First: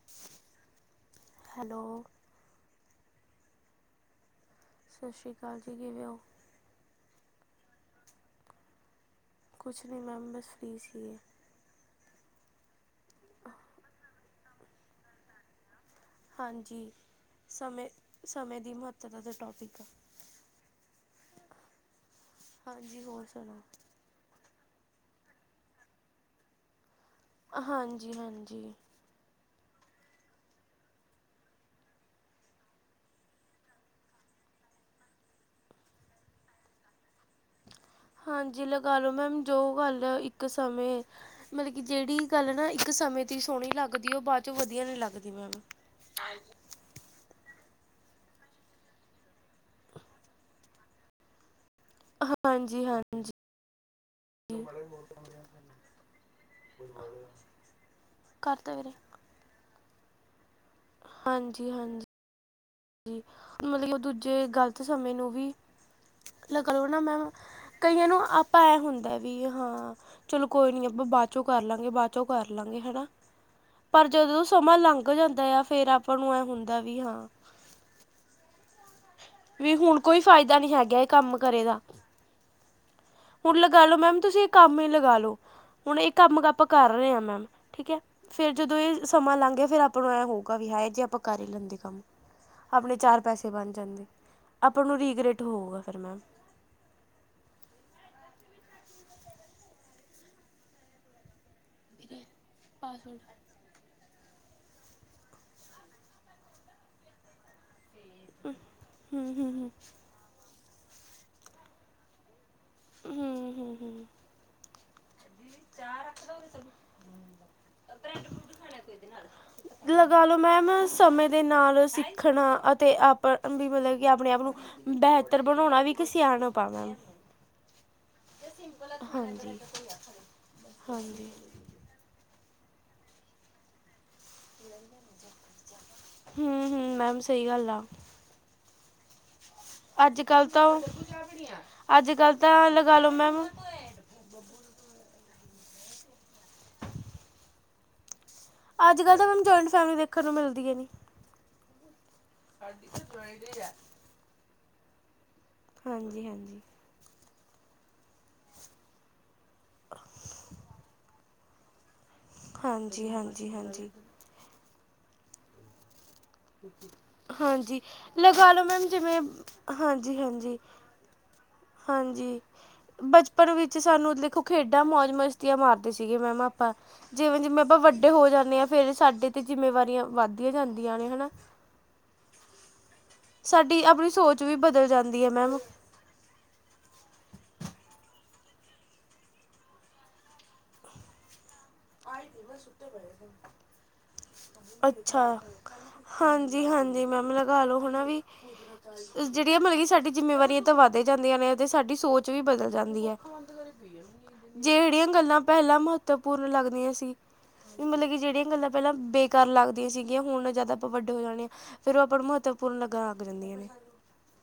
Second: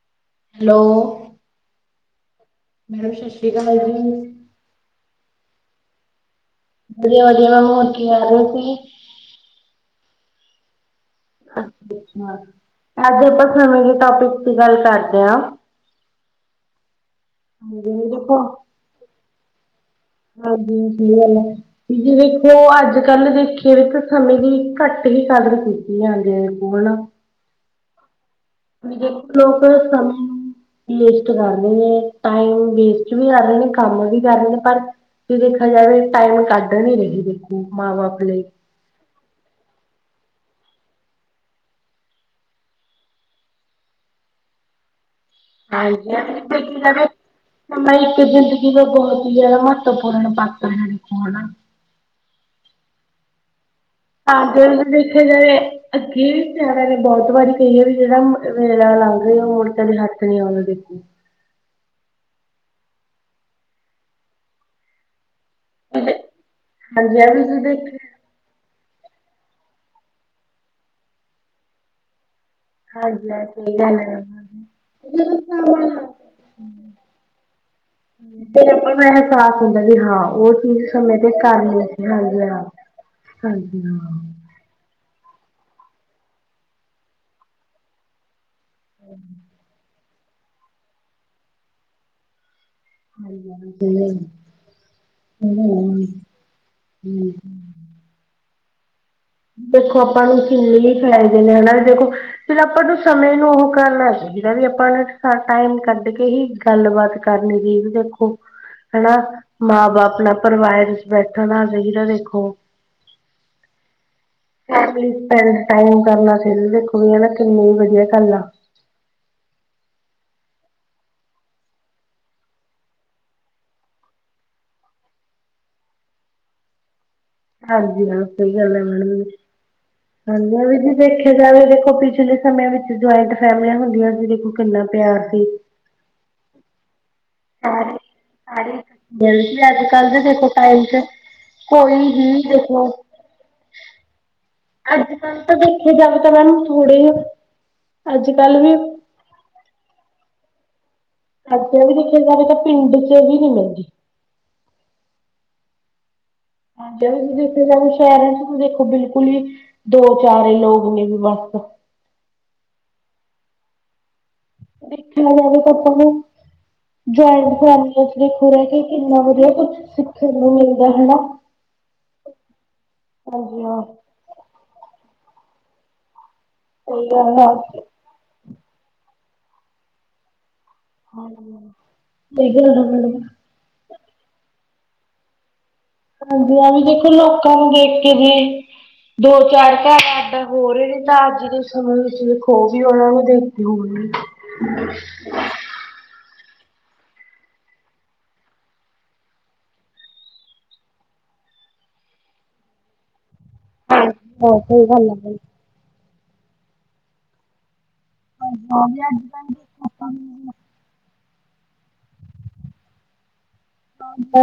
[inaudible] Hello hello madam ਸਸ ਸ੍ਰੀ ਕਾਲ ਜੀ। ਸਸ ਸ੍ਰੀ ਕਾਲ ਜੀ, ਕਿਵੇਂ ਹੋ? ਵਧੀਆ-ਵਧੀਆ ਮੈਮ ਹੋਰ ਕੀ ਕਰ ਰਹੇ ਸੀ। ਕੁਛ ਨੀ ਮੈਮ ਬਸ ਫ੍ਰੀ ਸੀ। ਅੱ ਅੱਛ ਅੱਜ ਆਪਾਂ ਸਮਾ ਦੇ ਟੋਪਿਕ ਤੇ ਗੱਲ ਕਰਦੇ ਆ। ਹਾਂਜੀ ਹਾਂਜੀ ਦੇਖੋ ਸਮੇਂ-ਸਮੇਂ ਦੀ ਮਹੱਤਤਾ ਦਾ ਟੋਪਿਕ। ਹਾਂਜੀ ਸਹੀ ਗੱਲ ਹੈ ਵੀ ਜੀ ਦੇਖੋ ਅੱਜ ਹਾਂਜੀ ਕੱਲ ਹੋਰ ਸੁਣਾਓ ਦੇਖੇ ਸਮੇਂ ਦੀ ਘੱਟ ਹੀ ਕਦਰ ਕੀਤੀ ਹੈ [unintelligible] ਹਾਂਜੀ ਹਾਂਜੀ। [unintelligible] ਲੋਕਕ ਕਮ ਵੇਸਟ ਕਰਨੇ ਨੇ ਟਾਈਮ ਵੇਸਟ ਵੀ ਕਰ ਰਹੇ ਨੇ ਕੰਮ ਵੀ ਕਰ ਰਹੇ ਨੇ ਪਰ ਦੇਖਿਆ ਜਾਵੇ ਟਾਈਮ ਕੱਢ ਨੀ ਰਹੀ ਦੀ ਫੂਕ ਮਾਰੋ ਹਾਂਜੀ ਲਗਾ ਲੋ ਮੈਮ ਜੋ ਗੱਲ ਇੱਕ ਸਮੇਂ ਮਤਬ ਕਿ ਜੇੜੀ ਗੱਲ ਨਾ ਇੱਕ ਸਮੇਂ ਤੇ ਸੋਹਣੀ ਲੱਗਦੀ ਉਹ ਬਾਅ ਚੋਂ ਵਧੀਆ ਨਹੀਂ ਲੱਗਦੀ। ਮੈਮ [unintelligible] [unintelligible] ਮੈਂ ਇੱਕ ਜ਼ਿੰਦਗੀ ਦਾ ਬਹੁਤ ਹੀ ਜ਼ਿਆਦਾ ਮਹੱਤਵਪੂਰਨ ਪਾਤਰ ਹਾਂ ਜੀ, ਹੋਰ ਨਾ ਹਾਂਜੀ, ਹਾਂਜੀ ਤਾਂ ਜੇ ਦੇਖਿਆ ਜਾਵੇ ਅੱਗੇ ਵੀ [unintelligible] ਨੇ ਬਹੁਤ ਵਾਰੀ ਕਹੀਏ ਵੀ ਜਿਹੜਾ ਕਰਤਾ ਮੇਰਾ ਵੀਰੇ [unintelligible] [unintelligible] ਮੋੜ ਕੇ ਵੀ ਲੱਕ ਨਹੀਂ ਆਉਂਦੀ ਹਾਂਜੀ ਹਾਂਜੀ ਜੀ, ਮਲਬ ਉਹ ਦੂਜੇ ਗ਼ਲਤ ਸਮੇ ਨੂੰ ਵੀ ਲੈ ਕਰੋ ਨਾ ਹਾਂਜੀ ਮੈਮ, ਮੈਂ ਇਹ ਵੀ ਤੁਸੀਂ ਕਈਆਂ ਦੇਖਿਆ ਨੂੰ ਅਪ ਭੈ ਹੁੰਦਾ ਵੀ ਹਾਂ, ਚਲੋ ਕੋਈ ਨੀ ਆਪਾਂ ਬਾਅ ਚੋਂ ਕਰ ਲਾਂਗੇ, ਬਾਅ ਚੋਂ ਕਰ ਲਾਂਗੇ, ਹਨਾ। ਹਾਂਜੀ ਇਹ ਸਹੀ ਗੱਲ ਪਰ ਹੈ। ਜਦੋਂ ਨਾ ਸਮਾਂ ਲੰਘ ਜਦੋਂ ਜਾਂਦਾ ਆ, ਫੇਰ ਸਮਾਂ ਆਪਾਂ ਨੂੰ ਇਹ ਹੁੰਦਾ ਵੀ ਹਾਂ ਹੂੰ ਵੇਲੇ ਪਰ ਇਹ ਅਹਿਸਾਸ ਹੁੰਦਾ ਵੀ ਹੁਣ ਕੋਈ ਹਾਂ ਉਹ ਫਾਇਦਾ ਨੀ ਚੀਜ਼ ਹੈਗਾ ਇਹ ਸਮੇਂ ਤੇ ਕੰਮ ਕਰੇ ਕਰਨ ਦਾ ਲੱਗੇ, ਹਾਂਜੀ ਹਾਂ ਹੁਣ ਹਾਂਜੀ ਲਗਾ ਲਓ ਮੈਮ ਹਾਂ। ਤੁਸੀਂ ਇਹ ਕੰਮ ਹੀ ਲਗਾਾ ਲੋ ਹੁਣ ਇਹ ਕੰਮ ਆਪਾਂ ਕਰ ਰਹੇ ਹਾਂ ਮੈਮ ਠੀਕ ਐ। ਫੇਰ ਜਦੋਂ ਇਹ ਸਮਾਂ ਲੰਘ ਗਿਆ, ਫੇਰ ਆਪਾਂ ਨੂੰ ਐ ਹੋਊਗਾ ਵੀ ਹਾ ਜੇ ਆਪਾਂ ਕਰ ਹੀ ਲੈਂਦੇ ਕੰਮ। ਆਪਣੇ ਚਾਰ ਪੈਸੇ ਬਣ ਜਾਂਦੇ ਹਾਂਜੀ ਆਪਾਂ ਨੂੰ ਰੀਗ੍ਰੈਟ ਹੋਊਗਾ ਫਿਰ ਮੈਮ। ਹੂੰ। ਦੇਖੋ ਆਪਾਂ ਨੂੰ ਕਿੰਨੇ ਹੀ ਫਾਇਦੇ ਨੇ ਹਨਾ, ਦੇਖੋ ਫਿਰ ਆਪਾਂ ਨੂੰ ਪਾਸਵਰਡ ਸਮੇਂ ਨੂੰ ਉਹ ਕਰਨਾ ਚੀਏ ਜਦੀ ਆਪਾਂ ਅਲੱਗ ਸਾ ਹੀ ਟਾਈਮ ਕੱਢ ਕੇ ਹੀ ਗੱਲਬਾਤ ਕਰਨ ਦੀ ਜਰੁ ਹੁ, ਹਨਾ ਹਮ ਹਮ ਹਮ ਮਾਂ ਬਾਪ ਆਪਣਾ ਪਰਿਵਾਰ ਵਿੱਚ ਬੈਠਣਾ ਚਾਹੀਦਾ ਦੇਖੋ। ਹੂ ਹੂ ਹੂ ਫੈਮਲੀ ਚ ਟਾਈਮ ਸਪੈਂਡ ਕਰਨਾ ਸੁ ਦੇਖੋ ਵੀ ਹਨਾ ਕਿੰਨੀ ਵਧੀਆ ਗੱਲ ਆ। ਨਾਲ ਲਗਾ ਲਓ ਮੈਮ ਸਮੇਂ ਦੇ ਨਾਲ ਸਿੱਖਣਾ ਅਤੇ ਆਪ ਵੀ ਮਤਲਬ ਕਿ ਆਪਣੇ ਆਪ ਨੂੰ ਬੇਹਤਰ ਬਣਾਣਾ ਵੀ ਕਿਸ ਸਿਆਨਪ ਐ ਮੈਮ। ਹਾਂਜੀ ਹਾਂ ਸਹੀ ਗੱਲ ਐ ਮੈਮ ਹਾਂਜੀ ਹਾਂਜੀ, ਵੀ ਹਾਂਜੀ ਦੇਖਿਆ ਜਾਵੇ ਦੇਖੋ ਪਿਛਲੇ ਸਮੇਆਂ ਵਿੱਚ ਜੁਆਇੰਟ ਫੈਮਲੀਆਂ ਹੁੰਦੀਆਂ ਸੀ, ਦੇਖੋ ਕਿੰਨਾ ਪਿਆਰ ਸੀ। ਹੂ ਹੂ, ਮੈਮ ਸਹੀ ਗੱਲ ਆ ਸਾਰੇ ਸਾਰੇ ਬਲਕਿ ਅੱਜ ਕੱਲ ਦੇ ਦੇਖੋ ਕੱਲ੍ਹ ਤਾਂ ਟਾਈਮ ਚ ਕੋਈ ਅੱਜ ਹੀ ਕੱਲ੍ਹ ਤਾਂ ਦੇਖੋ ਲਗਾ ਲਓ ਮੈਮ ਅੱਜ ਕੱਲ ਤਾਂ ਦੇਖਿਆ ਜਾਵੇ ਤਾਂ ਮੈਮ ਥੋੜ੍ਹੇ ਅੱਜ ਕੱਲ ਵੀ ਜਦੋਂ ਸਾਨੂੰ ਜੁਆਇੰਟ ਫੈਮਲੀ ਦੇਖਣ ਨੂੰ ਮਿਲਦੀਆ ਮੇ। ਅੱਜ ਇਹ ਦੇਖਿਆ ਜਾਵੇ ਤਾਂ ਪਿੰਡ ਚ ਵੀ ਨੀ ਮਿਲਦੀ। ਹਾਂਜੀ ਹਾਂਜੀ। [unintelligible] ਸ਼ਹਿਰ ਦੇਖੋ ਬਿਲਕੁਲ ਹੀ ਦੋ ਚਾਰੇ ਲੋਕ ਨੇ ਵੀ ਬਸ ਹਾਂਜੀ, ਹਾਂਜੀ, ਹਾਂਜੀ। ਦੇਖਿਆ ਜਾਵੇ ਤਾਂ ਪਲੋਂ ਜੁਆਇੰਟ ਹਾਂਜੀ ਫੈਮਲੀਆਂ ਵਿੱਚ ਵੇਖੋ ਲਗਾ ਲਓ ਰਹਿ ਕੇ ਮੈਮ ਜਿਵੇਂ ਕਿੰਨਾ ਵਧੀਆ ਕੁੱਛ ਹਾਂਜੀ ਸਿੱਖਣ ਨੂੰ ਹਾਂਜੀ ਮਿਲ ਵੈਹੇ ਨਾ ਹਾਂਜੀ ਬਚਪਨ ਹਾਂਜੀ ਵਿੱਚ ਹਾਂ ਸਾਨੂੰ ਦੇਖੋ ਖੇਡਾਂ ਮੌਜ ਮਸਤੀਆਂ ਮਾਰਦੇ ਸੀਗੇ ਮੈਮ ਅ ਆਪਾਂ ਸਹੀ ਗੱਲ ਆ ਜਿਵੇਂ-ਜਿਵੇਂ ਆਪਾਂ ਸਹੀ ਵੱਡੇ ਹੋ ਜਾਂਦੇ ਹਾਂ ਫਿਰ ਸਾਡੇ ਤੇ ਜਿੰਮੇਵਾਰੀਆਂ ਵੱਧਦੀਆਂ ਜਾਂਦੀਆਂ ਨੇ। ਹਨਾ। [inaudible] ਸਾਡੀ ਆਪਣੀ ਸੋਚ ਵੀ ਬਦਲ ਜਾਂਦੀ ਏ ਮੈਮ ਹਾਂਜੀ ਹੀ ਵੀ ਦੇਖੋ ਲੋਕਾਂ ਨੂੰ ਦੇਖ ਕੇ ਜੇ ਦੋ ਚਾਰ ਘੰਟਿਆ ਬੋਲ ਹੀ ਨਈ ਸਕਦੀ। ਦੇਖੋ ਵੀ ਉਹਨਾਂ ਨੂੰ ਦੇਤੀ ਹੋਣੀ। ਹਾਂਜੀ-ਹਾਂਜੀ ਮੈਮ ਲੱਗਾ ਲੋ ਹਨਾ ਵੀ ਜੇੜੀਆਂ ਮਤਲਬ ਕਿ ਸਾਡੀ ਜਿੰਮੇਵਾਰੀਆਂ ਤਾਂ ਵੱਧ ਜਾਂਦੀਆਂ ਨੇ ਤੇ ਸਾਡੀ ਸੋਚ ਵੀ ਬਦਲ ਜਾਂਦੀ ਐ। ਆਉਂਦੀ ਵਾਰੀ ਬਹੁਤ ਸਹੀ ਜੇੜੀਆਂ ਗੱਲ ਆ ਬਾਈ। ਗੱਲਾਂ ਪੈਲਾਂ ਮਹੱਤਵਪੂਰਨ ਲੱਗਦੀਆਂ ਸੀ ਮਤਲਬ ਕਿ ਜੇੜੀਆਂ ਗੱਲਾਂ ਪੈਲਾਂ ਬੇਕਾਰ ਲੱਗਦੀਆਂ ਸੀਗੀਆਂ ਹੁਣ ਜਾਦਾ ਆਪਾਂ ਵੱਡੇ ਹੋ ਜਾਣੇ ਆ ਫਿਰ ਉਹ ਆਪਾਂ ਮਹੱਤਵਪੂਰਨ ਲੱਗਾਂ ਗਾ ਕਰਾਂਦੀਆਂ ਨੇ।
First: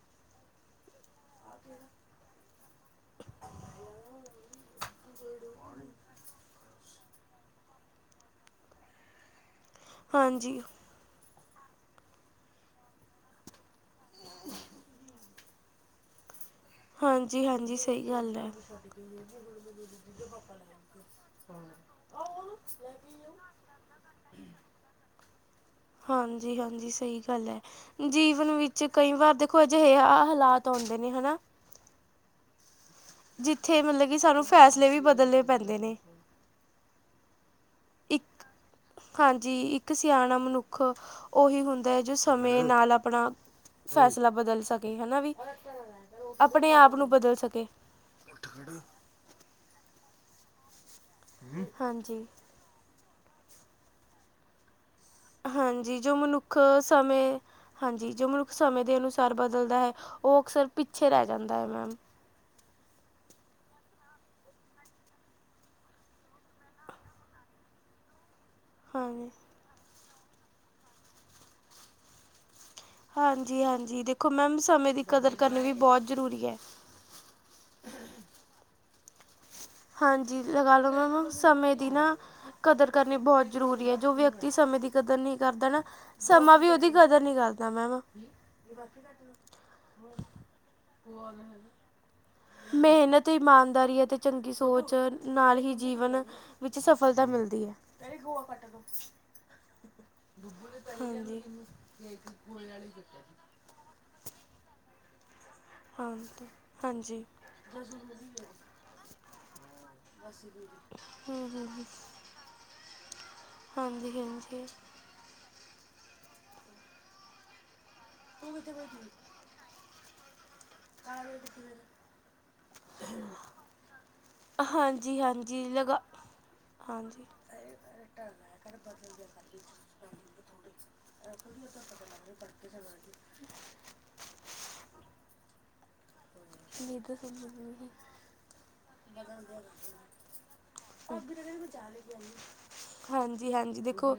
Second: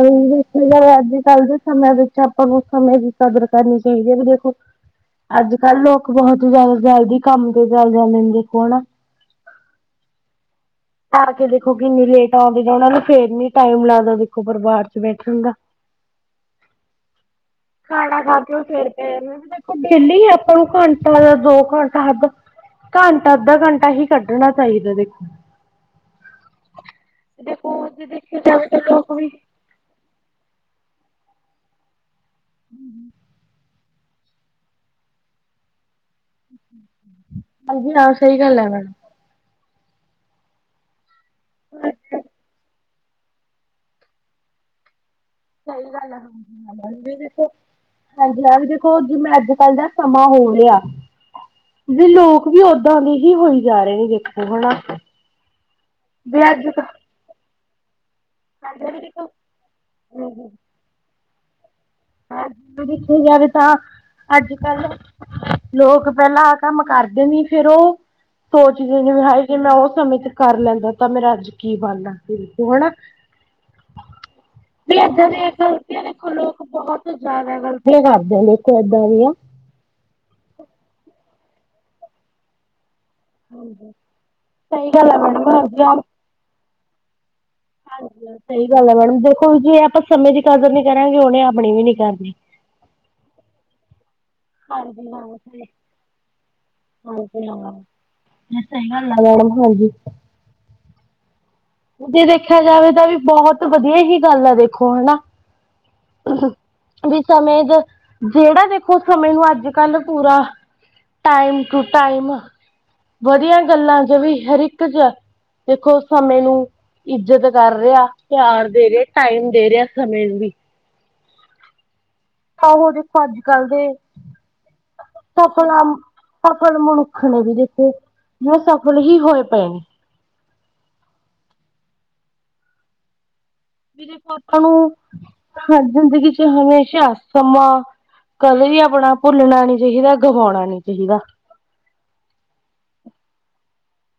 ਵੀ ਦੇਖਿਆ ਜਾਵੇ ਅੱਜ ਕੱਲ੍ਹ ਦੇ ਸਮਿਆਂ ਵਿੱਚ ਆਪਾਂ ਨੂੰ ਸਮੇਂ ਦੀ ਕਦਰ ਕਰਨੀ ਚਾਹੀਦੀ ਹੈ ਵੀ ਦੇਖੋ ਅੱਜ ਕੱਲ ਲੋਕ ਬਹੁਤ ਜਾਦਾ ਚਲਦੀ ਕੰਮ ਤੇ ਚਲ ਜਾਂਦੇ ਨੇ ਦੇਖੋ ਹਨਾ। ਹਾਂਜੀ ਆ ਕੇ ਦੇਖੋ ਕਿੰਨੀ ਲੇਟ ਆਉਂਦੀ ਹੈ ਉਹਨਾ ਨੂੰ ਫੇਰ ਨੀ। ਟਾਈਮ ਲੱਗਦਾ ਦੇਖੋ ਪਰਿਵਾਰ 'ਚ ਬੈਠਣ ਦਾ ਹਾਂਜੀ ਹਾਂਜੀ ਸਹੀ ਖਾਣਾ ਗੱਲ ਖਾ ਹੈ ਕੇ ਓ ਫਿਰ ਗਏ ਨੇ ਦੇਖੋ ਡੇਲੀ ਆਪਾਂ ਨੂੰ ਘੰਟਾ ਦਾ ਦੋ ਘੰਟ ਅਧਾ ਘੰਟਾ ਅੱਧਾ ਘੰਟਾ ਹੀ ਕੱਢਣਾ ਚਾਹੀਦਾ ਦੇਖੋ ਹਾਂਜੀ-ਹਾਂਜੀ ਸਈ ਗੱਲ ਜੇ ਹੈ ਦੇਖਿਆ ਜੀਵਨ ਜਾਵੇ ਤਾਂ ਵਿੱਚ ਲੋਕ ਕਈ ਵੀ ਵਾਰ ਦੇ ਖੋ ਅਜਿਹੇ ਹਾਲਾਤ ਆਉਂਦੇ ਨੇ ਹਨਾ ਜਿੱਥੇ ਇੱਥੇ ਮਤਲਬ ਕਿ ਸਾਨੂੰ ਫੈਸਲੇ ਵੀ ਬਦਲਣੇ ਪੈਂਦੇ ਨੇ। ਹਾਂਜੀ ਹਾਂ ਸਈ ਇੱਕ ਗੱਲ ਹੈ ਮੈਡਮ ਹਾਂਜੀ ਇੱਕ ਸਿਆਣਾ ਮਨੁੱਖ ਉਹੀ ਹੁੰਦਾ ਹੈ ਜੋ ਸਮੇਂ ਨਾਲ ਆਪਣਾ ਫੈਸਲਾ ਬਦਲ ਸਕੇ ਹਨਾ ਵੀ ਸਈ ਗੱਲ ਆ ਆਪਣੇ ਆਪ ਨੂੰ ਬਦਲ ਦੇਖੋ ਸਕੇ ਹਾਂਜੀ ਹਾਂ ਵੀ ਦੇਖੋ। ਜਿ ਮੈਂ ਅੱਜ ਕੱਲ੍ਹ ਦਾ ਸਮਾਂ ਹੋਣ ਲਿਆ ਵੀ ਹਾਂਜੀ ਲੋਕ ਵੀ ਓਦਾਂ ਦੀ ਹੀ ਹੋਈ ਜਾ ਰਏ ਨੇ ਜਖੋ ਹਨਾ। ਹਾਂਜੀ ਜੋ ਮਨੁੱਖ ਸਮੇਂ ਹਾਂਜੀ ਜੋ ਮਨੁੱਖ ਸਮੇਂ ਦੇ ਅਨੁਸਾਰ ਬਦਲਦਾ ਹੈ ਓ ਅਕਸਰ ਪਿੱਛੇ ਰਹਿ ਜਾਂਦਾ ਹੈ ਮੈਮ ਅ ਦੇਖਿਆ ਜਾਵੇ ਤਾਂ ਅੱਜ ਕੱਲ ਲੋਕ ਪੈਲਾਂ ਆ ਕੰਮ ਕਰਦੇ ਨੀ ਫਿਰ ਓ ਸੋਚਦੇ ਨੇ ਵੀ ਹਾਂਜੀ ਹਏ ਜੇ ਮੈਂ ਓ ਸਮੇਂ 'ਚ ਕਰ ਲੈਂਦਾ ਤਾਂ ਮੇਰਾ ਅੱਜ ਕੀ ਬਣਦਾ ਸੀ ਹਨਾ। ਹਾਂਜੀ-ਹਾਂਜੀ ਦੇਖੋ ਮੈਮ ਸਮੇਂ ਵੀ ਦੀ ਏਦਾਂ ਕਦਰ ਦੀਆਂ ਕਰਨੀ ਵੀ ਗ਼ਲਤੀਆਂ ਬੋਤ ਦੇਖੋ ਜ਼ਰੂਰੀ ਐ। ਲੋਕ ਬਹੁਤ ਜਾਦਾ ਗਲਤੀਆਂ ਕਰਦੇ ਦੇਖੋ ਏਦਾਂ ਦੀਆਂ ਹਾਂਜੀ ਲਗਾ ਲਓ ਮੈਮ ਸਮੇਂ ਦੀ ਨਾ ਕਦਰ ਕਰਨੀ ਬਹੁਤ ਜ਼ਰੂਰੀ ਹੈ ਜੋ ਵਿਅਕਤੀ ਸਮੇਂ ਸਹੀ ਦੀ ਗੱਲ ਹੈ ਕਦਰ ਨਈ ਮੈਡਮ ਕਰਦਾ ਨਾ ਹਾਂਜੀ ਆਪ ਸਮਾਂ ਵੀ ਉਹਦੀ ਕਦਰ ਨਈ ਕਰਦ ਹਾਂਜੀ ਸਈ ਗੱਲ ਐ ਮੈਡਮ ਦੇਖੋ ਜੇ ਆਪਾਂ ਸਮੇਂ ਦੀ ਕਦਰ ਨੀ ਕਰਾਂਗੇ ਉਹਨੇ ਆਪਣੀ ਵੀ ਨੀ ਕਰਨੀ। ਮਿਹਨਤ ਇਮਾਨਦਾਰੀ ਅਤੇ ਚੰਗੀ ਸੋਚ ਹਾਂਜੀ ਹਾਂ ਨਾਲ ਸਹੀ ਹੀ ਜੀਵਨ ਵਿੱਚ ਸਫਲਤਾ ਹਾਂਜੀ ਮਿਲਦੀ ਐ ਹਾਂ ਕੈਂਦੀ ਫੋਨ ਕੱਟ ਦੋ। ਸਹੀ ਗੱਲ ਹੈ ਮੈਡਮ ਹਾਂਜੀ। ਹਾਂਜੀ ਜੇ ਦੇਖਿਆ ਜਾਵੇ ਤਾਂ ਵੀ ਬਹੁਤ ਵਧੀਆ ਹੀ ਗੱਲ ਆ ਦੇਖੋ ਹਨਾ। ਹਾਂਜੀ ਵੀ ਹਾਂਜੀ ਸਮੇਂ ਦਾ ਜੇੜਾ ਦੇਖੋ ਸਮੇਂ ਨੂੰ ਅੱਜ ਕੱਲ ਪੂਰਾ ਹੂੰ ਟਾਈਮ ਹੂੰ ਟੂ ਹੂੰ ਟਾਈਮ ਵਧੀਆ ਗੱਲਾਂ ਹਾਂਜੀ ਚ ਵੀ ਹਰ ਹਾਂਜੀ ਇੱਕ ਦੇਖੋ ਸਮੇਂ ਨੂੰ ਇੱਜਤ ਕਰ ਰਿਆ ਤੂੰ ਪਿਆਰ ਕਿੱਥੇ ਦੇ ਰਿਆ ਬੈਠੀ? ਟਾਈਮ ਦੇ ਰਿਆ ਸਮੇਂ ਨੂੰ ਵੀ। [inaudible] ਆਹੋ ਦੇਖੋ ਅੱਜ-ਕੱਲ ਦੇ ਹਾਂਜੀ-ਹਾਂਜੀ ਸਫਲਾ ਲਗਾ ਸਫਲ ਮਨੁੱਖ ਹਾਂਜੀ ਨੇ ਵੀ ਦੇਖੋ ਜੋ ਸਫਲ ਹੀ ਹੋਏ ਪਏ ਨੇ। [inaudible] ਵੀੇਰੇ ਆਪਾਂ ਨੂੰ ਜ਼ਿੰਦਗੀ ਚ ਨਹੀਂ ਹਮੇਸ਼ਾ ਤਾਂ ਸਮਝ ਸਮਾਂ ਨਹੀਂ ਕਦੇ ਵੀ ਆਪਣਾ ਭੁੱਲਣਾ ਨੀ ਚਾਹੀਦਾ ਗਵਾਉਣਾ ਨਹੀਂ ਚਾਹੀਦਾ। [inaudible] ਹਾਂਜੀ-ਹਾਂਜੀ ਦੇਖੋ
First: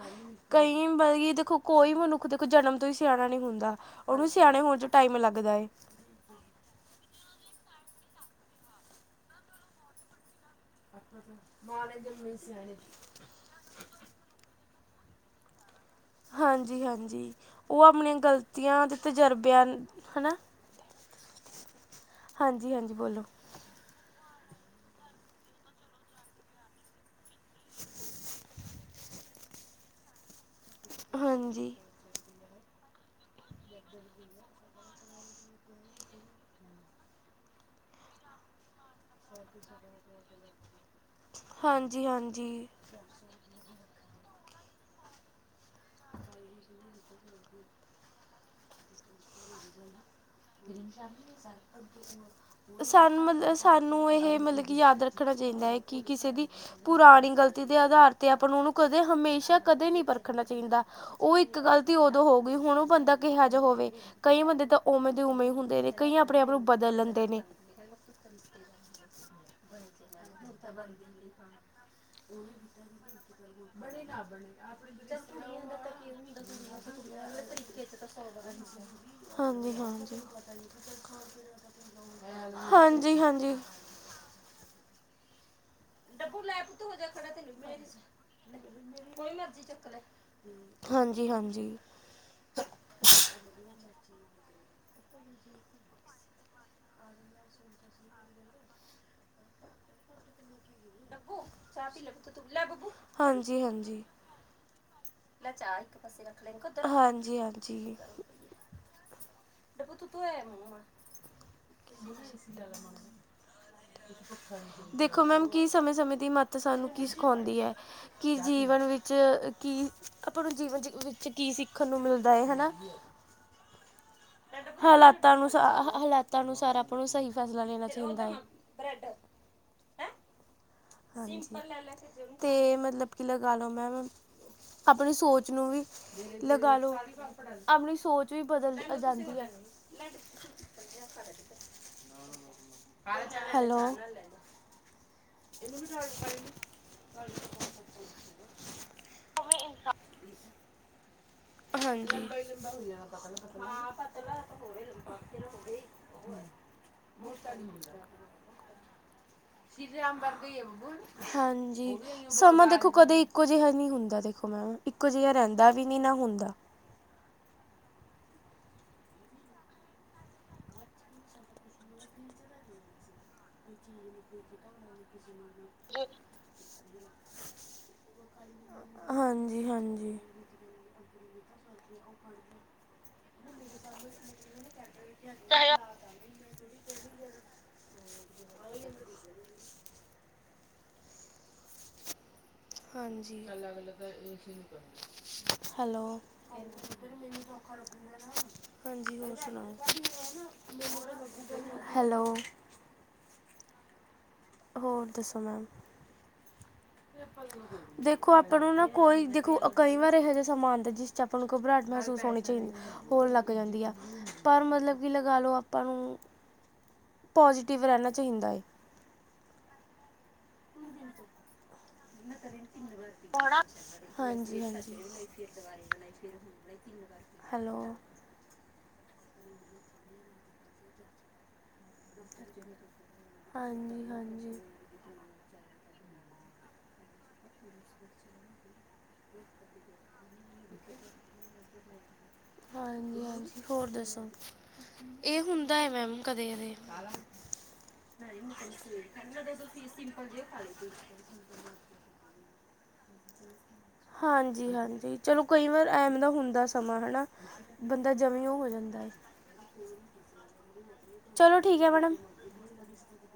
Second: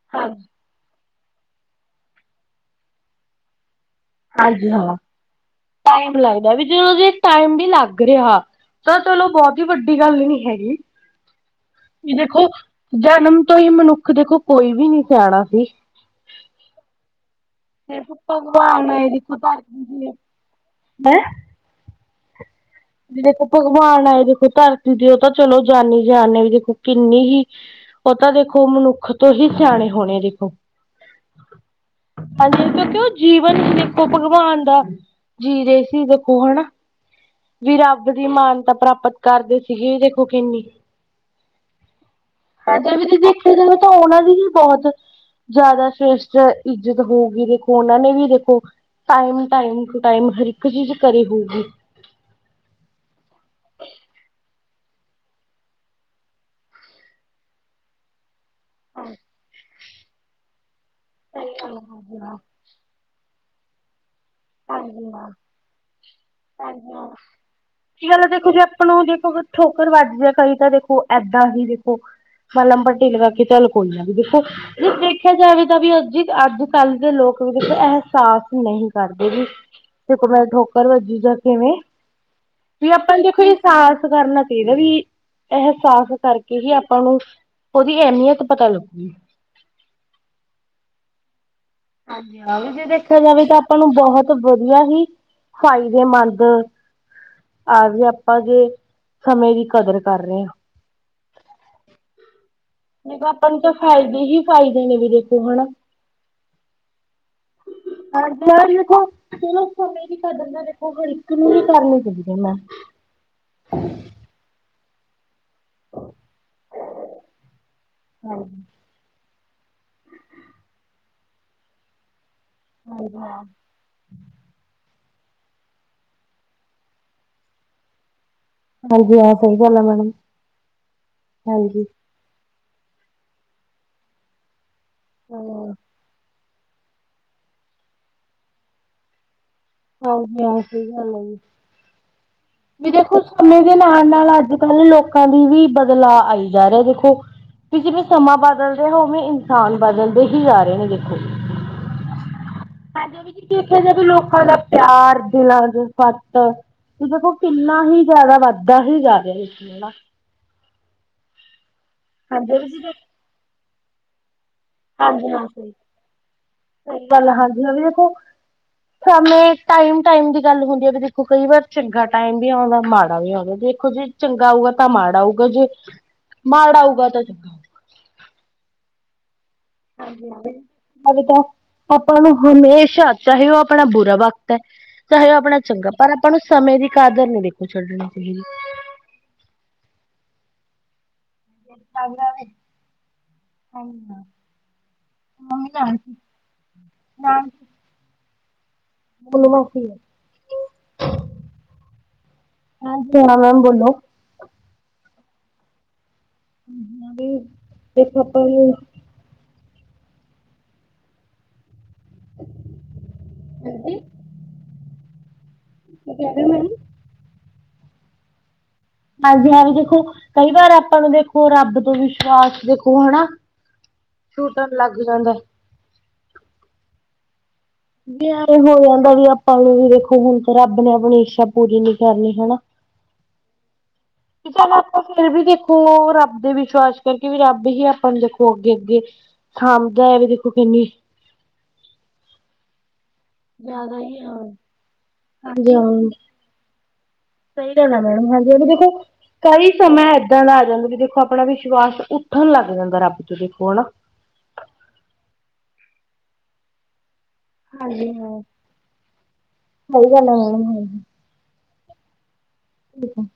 ਕਈ ਮਤਬ ਕਿ ਦੇਖੋ ਕੋਈ ਮਨੁੱਖ ਦੇਖੋ ਜਨਮ ਤੋਂ ਈ ਸਿਆਣਾ ਨਹੀਂ ਹੁੰਦਾ। ਓਨੂੰ ਸਿਆਣੇ ਹਾਂਜੀ ਹੋਣ 'ਚ ਹਾਂ ਟਾਈਮ ਲੱਗਦਾ ਏ। ਟਾਈਮ ਲੱਗਦਾ ਵੀ ਜਦੋਂ ਟਾਈਮ ਵੀ ਲੱਗ ਰਿਹਾ। ਤਾਂ ਚਲੋ ਬੋਤ ਈ ਵੱਡੀ ਗੱਲ ਨੀ ਹੈਗੀ। ਮਾੜੇ ਦੇ ਤੁਸੀਂ ਸਿਆਣੇ। ਕਈ ਮਨੁੱਖ ਦੇਖੋ ਕੋਈ ਵੀ ਨਈ ਸਿਆਣਾ ਸੀ। ਹਾਂਜੀ-ਹਾਂਜੀ। ਓ ਸਿਰਫ ਆਪਣੀਆਂ ਗਲਤੀਆਂ ਭਗਵਾਨ ਤੇ ਆਏ ਦੇਖੋ ਤਜਰਬੇ ਧਰਤੀ ਤੇ ਹਨਾ? ਹੈਂ। ਹਾਂਜੀ-ਹਾਂਜੀ ਵੀ ਬੋਲੋ? ਦੇਖੋ ਭਗਵਾਨ ਆਏ ਦੇਖੋ ਧਰਤੀ ਦੇਓ ਤਾਂ ਚਲੋ ਜਾਨੀ ਜਾਨ ਨੇ ਵੀ ਦੇਖੋ ਕਿੰਨੀ ਹੀ ਓਤਾਂ ਦੇਖੋ ਮਨੁੱਖ ਤੋਂ ਹੀ ਸਿਆਣੇ ਹੋਣੇ ਦੇਖੋ। ਹਾਂਜੀ। ਹਾਂਜੀ ਕਿਉਂਕਿ ਓ ਜੀਵਨ ਈ ਦੇਖੋ ਭਗਵਾਨ ਦਾ ਜੀ ਰਹੇ ਸੀ ਦੇਖੋ ਹਨਾ। ਵੀ ਰੱਬ ਦੀ ਮਾਨਤਾ ਪ੍ਰਾਪਤ। ਕਰਦੇ ਸੀਗੇ ਦੇਖੋ ਕਿੰਨੀ। ਹਾਂਜੀ ਹਾਂਜੀ ਵਿੱਚ ਦੇਖਿਆ ਜਾਵੇ ਤਾਂ ਓਨਾਂ ਦੀ ਹੀ ਬਹੁਤ ਜ਼ਿਆਦਾ ਸ੍ਰੇਸ਼ਟ ਇੱਜਤ ਹੋਊਗੀ ਦੇ ਓਨਾਂ ਨੂੰ ਵੀ ਦੇਖੋ ਟਾਈਮ-ਟਾਈਮ ਟੂ ਟਾਈਮ ਹਰ ਇੱਕ ਚੀਜ਼ ਕਰੀ ਹੋਊਗੀ। ਸਾਨੂੰ ਮਤਲਬ ਸਾਨੂੰ ਏਹੇ ਮਤਲਬ ਕਿ ਯਾਦ ਰੱਖਣਾ ਚਾਹੀਦਾ ਹੈ ਕਿ ਕਿਸੇ ਦੀ ਪੁਰਾਣੀ ਗ਼ਲਤੀ ਦੇ ਆਧਾਰ ਤੇ ਆਪਾਂ ਨੂੰ ਓਨੂੰ ਕਦੇ ਹਮੇਸ਼ਾ ਕਦੇ ਨਹੀਂ ਪਰਖਣਾ ਚਾਹੀਦਾ ਓ ਇੱਕ ਗੱਲਤੀ ਉਦੋਂ ਹੋ ਗਈ ਹੁਣ ਓ ਬੰਦਾ ਕਿਹਾ ਜਾ ਹੋਵੇ ਕਈ ਬੰਦੇ ਤਾਂ ਉਵੇਂ ਦੇ ਉਵੇਂ ਹੁੰਦੇ ਨੇ ਕਈ ਆਪਣੇ ਆਪ ਨੂੰ ਬਦਲ ਲੈਂਦੇ ਨੇ। ਗੱਲ ਦੇਖੋ ਜਾਂ ਆਪਾਂ ਨੂੰ ਦੇਖੋ ਠੋਕਰ ਵੱਜ ਜਾਏ ਕਈ ਤਾਂ ਦੇਖੋ ਇਦਾ ਈ ਦੇਖੋ ਮਲਮ ਪੱਟੀ ਲਵਾ ਕੇ ਚਲ ਕੋਈ ਨਾਂ ਵੀ ਦੇਖੋ ਜੇ ਦੇਖਿਆ ਜਾਵੇ ਤਾਂ ਵੀ ਅੱਜ-ਅੱਜ ਕੱਲ ਦੇ ਲੋਕ ਵੀ ਕਿਤੇ ਅਹਿਸਾਸ ਨਹੀਂ ਕਰਦੇ। ਹਾਂਜੀ ਹਾਂਜੀ ਦੇਖੋ ਮੈਂ ਠੋਕਰ ਵੱਜੀ ਜਾ ਕਿਵੇਂ ਵੀ ਆਪਾਂ ਹਾਂਜੀ ਹਾਂਜੀ ਦੇਖੋ ਹਾਂਜੀ ਇਹਸਾਸ ਕਰਨਾ ਤੇਰਾ ਵੀ ਐਹੇ। ਡੱਬੂ ਲੈ ਪੁੱਤ ਹੋਜਾ ਖੜਾ ਤੈਨੂੰ ਉਹਦੀ ਅਹਿਮੀਅਤ ਮ ਪਤਾ ਲੱਗੂਗੀ। ਕੋਈ ਮਰਜੀ ਚੁੱਕ ਲੇ। ਹਾਂਜੀ-ਹਾਂਜੀ। ਹਾਂਜੀ ਜੇ ਦੇਖਿਆ ਜਾਵੇ ਤਾਂ ਆਪਾਂ ਨੂੰ ਬਹੁਤ ਵਧੀਆ ਹੀ ਸਫਾਈ ਦੇ ਮੰਦ ਆਵੀ ਆਪਾਂ ਜੇ ਸਮੇਂ ਦੀ ਕਦਰ ਕਰ ਰਏ ਆ। ਡੱਬੂ ਚਾਅ ਪੀ ਲੈ ਪੁੱਤ ਤੂੰ ਲੈ ਬੱਬੂ। ਮੈਂ ਕੇਹਾ ਆਪਾਂ ਨੂੰ ਤਾਂ ਫਾਇਦੇ ਹੀ ਫਾਇਦੇ ਨੇ ਦੇਖ ਹਾਂਜੀ-ਹਾਂਜੀ। ਮੈਮ ਦੇਖੋ, ਚਲੋ ਸਮੇਂ ਦੀ ਕਦਰ ਮੈ ਦੇਖੋ ਹਰ ਇੱਕ ਨੂੰ ਹੀ ਕਰਨੀ ਚਾਈਦੀ ਐ ਮੈ [unintelligible] ਦੇਖੋ, ਮੈਮ ਕੀ ਸਮੇਂ -ਸਮੇਂ ਦੀ ਮੱਤ ਸਾਨੂੰ ਕੀ ਸਿਖਾਉਂਦੀ ਐ, ਕਿ ਹਾਂਜੀ ਜੀਵਨ ਵਿੱਚ ਚ, ਕਿ ਆਪਾਂ ਨੂੰ ਜੀਵਨ ਚ, ਵਿੱਚ, ਕੀ ਸਿੱਖਣ ਨੂੰ ਮਿਲਦਾ ਏ, ਹੈਨਾ। ਹਾਂਜੀ, ਹਾਂ। ਹਾਲਾਤਾਂ ਅਨੁਸਾ, ਹਾਲਾਤਾਂ ਅਨੁਸਾਰ ਆਪਾਂ ਨੂੰ ਸਈ ਫੈਸਲਾ ਲੈਣਾ ਚਾਈਦਾ ਏ। [unintelligible] ਹਾਂਜੀ ਤੇ, ਮਤਲਬ ਕੀ ਲਗਾ ਲੋ ਮੈਮ, ਆਪਣੀ ਸੋਚ ਨੂੰ ਹਾਂ ਵੀ ਲਗਾ ਲੋ, ਆਪਣੀ ਸੋਚ ਵੀ ਬਦਲ ਅ ਜਾਂਦੀ ਐ। ਹਾਂਜੀ ਹਾਂ, ਸਈ ਗੱਲ ਐ ਜੀ। ਨਾ [unintelligible] ਵੀ, ਦੇਖੋ ਸਮੇਂ ਦੇ ਨਾਲ- ਨਾਲ, ਅੱਜ- ਕੱਲ੍ਹ ਲੋ ਲੋਕਾਂ ਦੀ ਵੀ, ਬਦਲਾਅ ਆਈ ਜਾ ਰਿਆ ਦੇਖੋ। ਕਿ ਜਿਵੇਂ, ਸਮਾਂ ਬਦਲ ਰੇਹਾ ਉਵੇਂ ਇਨਸਾਨ ਬਦਲਦੇ ਹੀ ਜਾ ਰਹੇ ਨੇ, ਦੇਖੋ। ਹਾਂਜੀ। ਹਾਂਜੀ ਵੀ ਜੀ ਦੇਖਿਆ ਜਾਵੇ ਲੋਕਾਂ ਦਾ [unintelligible] ਤੇ, ਦੇਖੋ ਕਿੰਨਾ ਹੀ ਜਾਦਾ ਵੱਧਦਾ ਹੀ ਜਾ ਰਿਆ। ਹਾਂਜੀ, ਹਾਂਜੀ ਸਮਾਂ ਵੀ ਦੇਖੋ, ਜੀ ਕਦੇ ਇਕੋ ਜੇਹਾ ਨਈ ਹੁੰਦਾ ਦੇਖੋ, ਮੈਮ ਇੱਕੋ ਹਾਂਜੀ, ਜਿਹਾ ਹਾਂ ਰਹਿੰਦਾ ਸਈ। ਵੀ ਨਹੀਂ ਨਾ ਹੁੰਦਾ। ਗੱਲ, ਹਾਂਜੀ ਹਾਂ ਦੇਖੋ ਸਮੇਂ ਟਾਈਮ -ਟਾਈਮ ਦੀ ਗੱਲ ਹੁੰਦੀ ਐ, ਬੀ ਦੇਖੋ ਕਈ ਵਾਰ ਚੰਗਾ ਟਾਈਮ ਵੀ ਆਉਂਦਾ, ਮਾੜਾ ਵੀ ਆਂਦਾ ਦੇਖੋ ਜੇ ਚੰਗਾ ਆਊਗਾ, ਤਾਂ ਮਾੜਾ ਆਊਗਾ ਜੇ ਮਾੜਾ ਆਊਗਾ, ਤਾਂ ਚੰਗਾ। ਹਾਂਜੀ- ਹਾਂਜੀ। ਤਾਂ, ਬੇਟਾ ਆਪਾਂ ਨੂੰ ਹਮੇਸ਼ਾ ਚਾਹੇ ਓ ਆਪਣਾ ਬੁਰਾ ਵਕਤ ਐ ਚਾਹੇ ਓ ਆਪਣਾ ਚੰਗਾ, ਪਰ ਆਪਾਂ ਨੂੰ ਸਮੇਂ ਦੀ ਕਦਰ ਨੀ ਦੇਖੋ ਛੱਡਣੀ ਚਾਹੀਦੀ। [unintelligible] [inaudible] ਹਾਂਜੀ, ਹੈਲੋ। ਹਾਂਜੀ ਹੋਰ ਬੋਲੋ ਸੁਨਾਓ? ਮਾਸੀ ਹੈਲੋ ਹਾਂਜੀ ਹਾਂ, ਮੈਮ ਬੋਲੋ। ਹੋਰ ਦੱਸੋ ਮੈਮ? ਦੇਖੋ ਆਪਾਂ ਨੂੰ ਨਾ, ਕੋਈ ਦੇਖੋ ਕਈ ਵਾਰ ਏਹੋ ਜੇਹਾ ਸਮਾਂ ਆਂਦਾ ਜਿਸ 'ਚ ਆ ਆਪਾਂ ਨੂੰ ਘਬਰਾਟ ਮੇਹਸੂਸ ਹੋਣੀ ਚਾਈ ਹੋਰ ਲੱਗ ਜਾਂਦੀ ਆ ਪਰ, ਮਤਲਬ ਕਿ ਲਗਾ ਲਓ ਆਪ ਕੀ, ਕੇਹ ਰਏ ਓ ਮੈਨੂੰ? ਪੋਜੀਟਿਵ ਰੈਹਨਾ ਚਾਈਂਦਾ ਏ। ਹਾਂਜੀ ਹਾਂ, ਵੀ ਦੇਖੋ ਕਈ ਵਾਰ ਆਪਾਂ ਨੂੰ ਦੇਖੋ, ਰੱਬ ਤੋਂ ਵਿਸ਼ਵਾਸ ਦੇਖੋ ਹਨਾ ਹਾਂਜੀ ਟੁੱਟਣ -ਹਾਂਜੀ। ਲੱਗ ਜਾਂਦਾ। ਹੈਲੋ। ਵੀ ਐ ਹੋ ਜਾਂਦਾ ਵੀ, ਆਪਾਂ ਨੂੰ ਵੀ ਦੇਖੋ ਹੁਣ ਤਾਂ, ਰੱਬ ਨੇ ਆਪਣੀ ਇੱਛਾ ਪੂਰੀ ਨੀ ਕਰਨੀ ਹੈਨਾ। ਹਾਂਜੀ- ਹਾਂਜੀ। ਆਪਾਂ ਫੇਰ ਵੀ ਦੇਖੋ, ਰੱਬ ਦੇ ਵਿਸ਼ਵਾਸ ਕਰਕੇ ਵੀ, ਰੱਬ ਹੀ ਆਪਾਂ ਦੇਖੋ ਅੱਗੇ -ਅੱਗੇ ਹਾਂਜੀ -ਹਾਂਜੀ। ਹੋਰ ਜ਼ਿਆਦਾ ਹੀ ਦੱਸੋ, ਹਾਂਜੀ ਏਹ ਹੁੰਦਾ ਐ, ਮੈਮ ਕਦੇ- ਕਦੇ। ਸਈ ਗੱਲ ਐ ਮੈਡਮ ਹਾਂਜੀ, ਓ ਦੇਖੋ ਕਈ ਸਮਾਂ ਇੱਦਾਂ ਦਾ ਆ ਜਾਂਦਾ ਬੀ ਦੇਖੋ ਆਪਣਾ ਵਿਸ਼ਵਾਸ ਉੱਠ ਉੱਠਣ ਲੱਗ ਜਾਂਦਾ ਰਾਤ ਤੁਸੀ ਕੋਲ ਹਾਂਜੀ ਹਾਂਜੀ ਚਲੋ ਕਈ ਵਾਰ ਐਮ ਦਾ ਹੁੰਦਾ ਸਮਾਂ ਹਨਾ ਹਾਂਜੀ ਬੰਦਾ ਹਾਂ। ਜਮੀ ਓ ਹੋ ਜਾਂਦਾ ਏ ਸਹੀ ਗੱਲ ਐ ਮੈਡਮ ਹਾਂਜੀ ਚਲੋ ਠੀਕ ਐ ਮੈਡਮ [inaudible]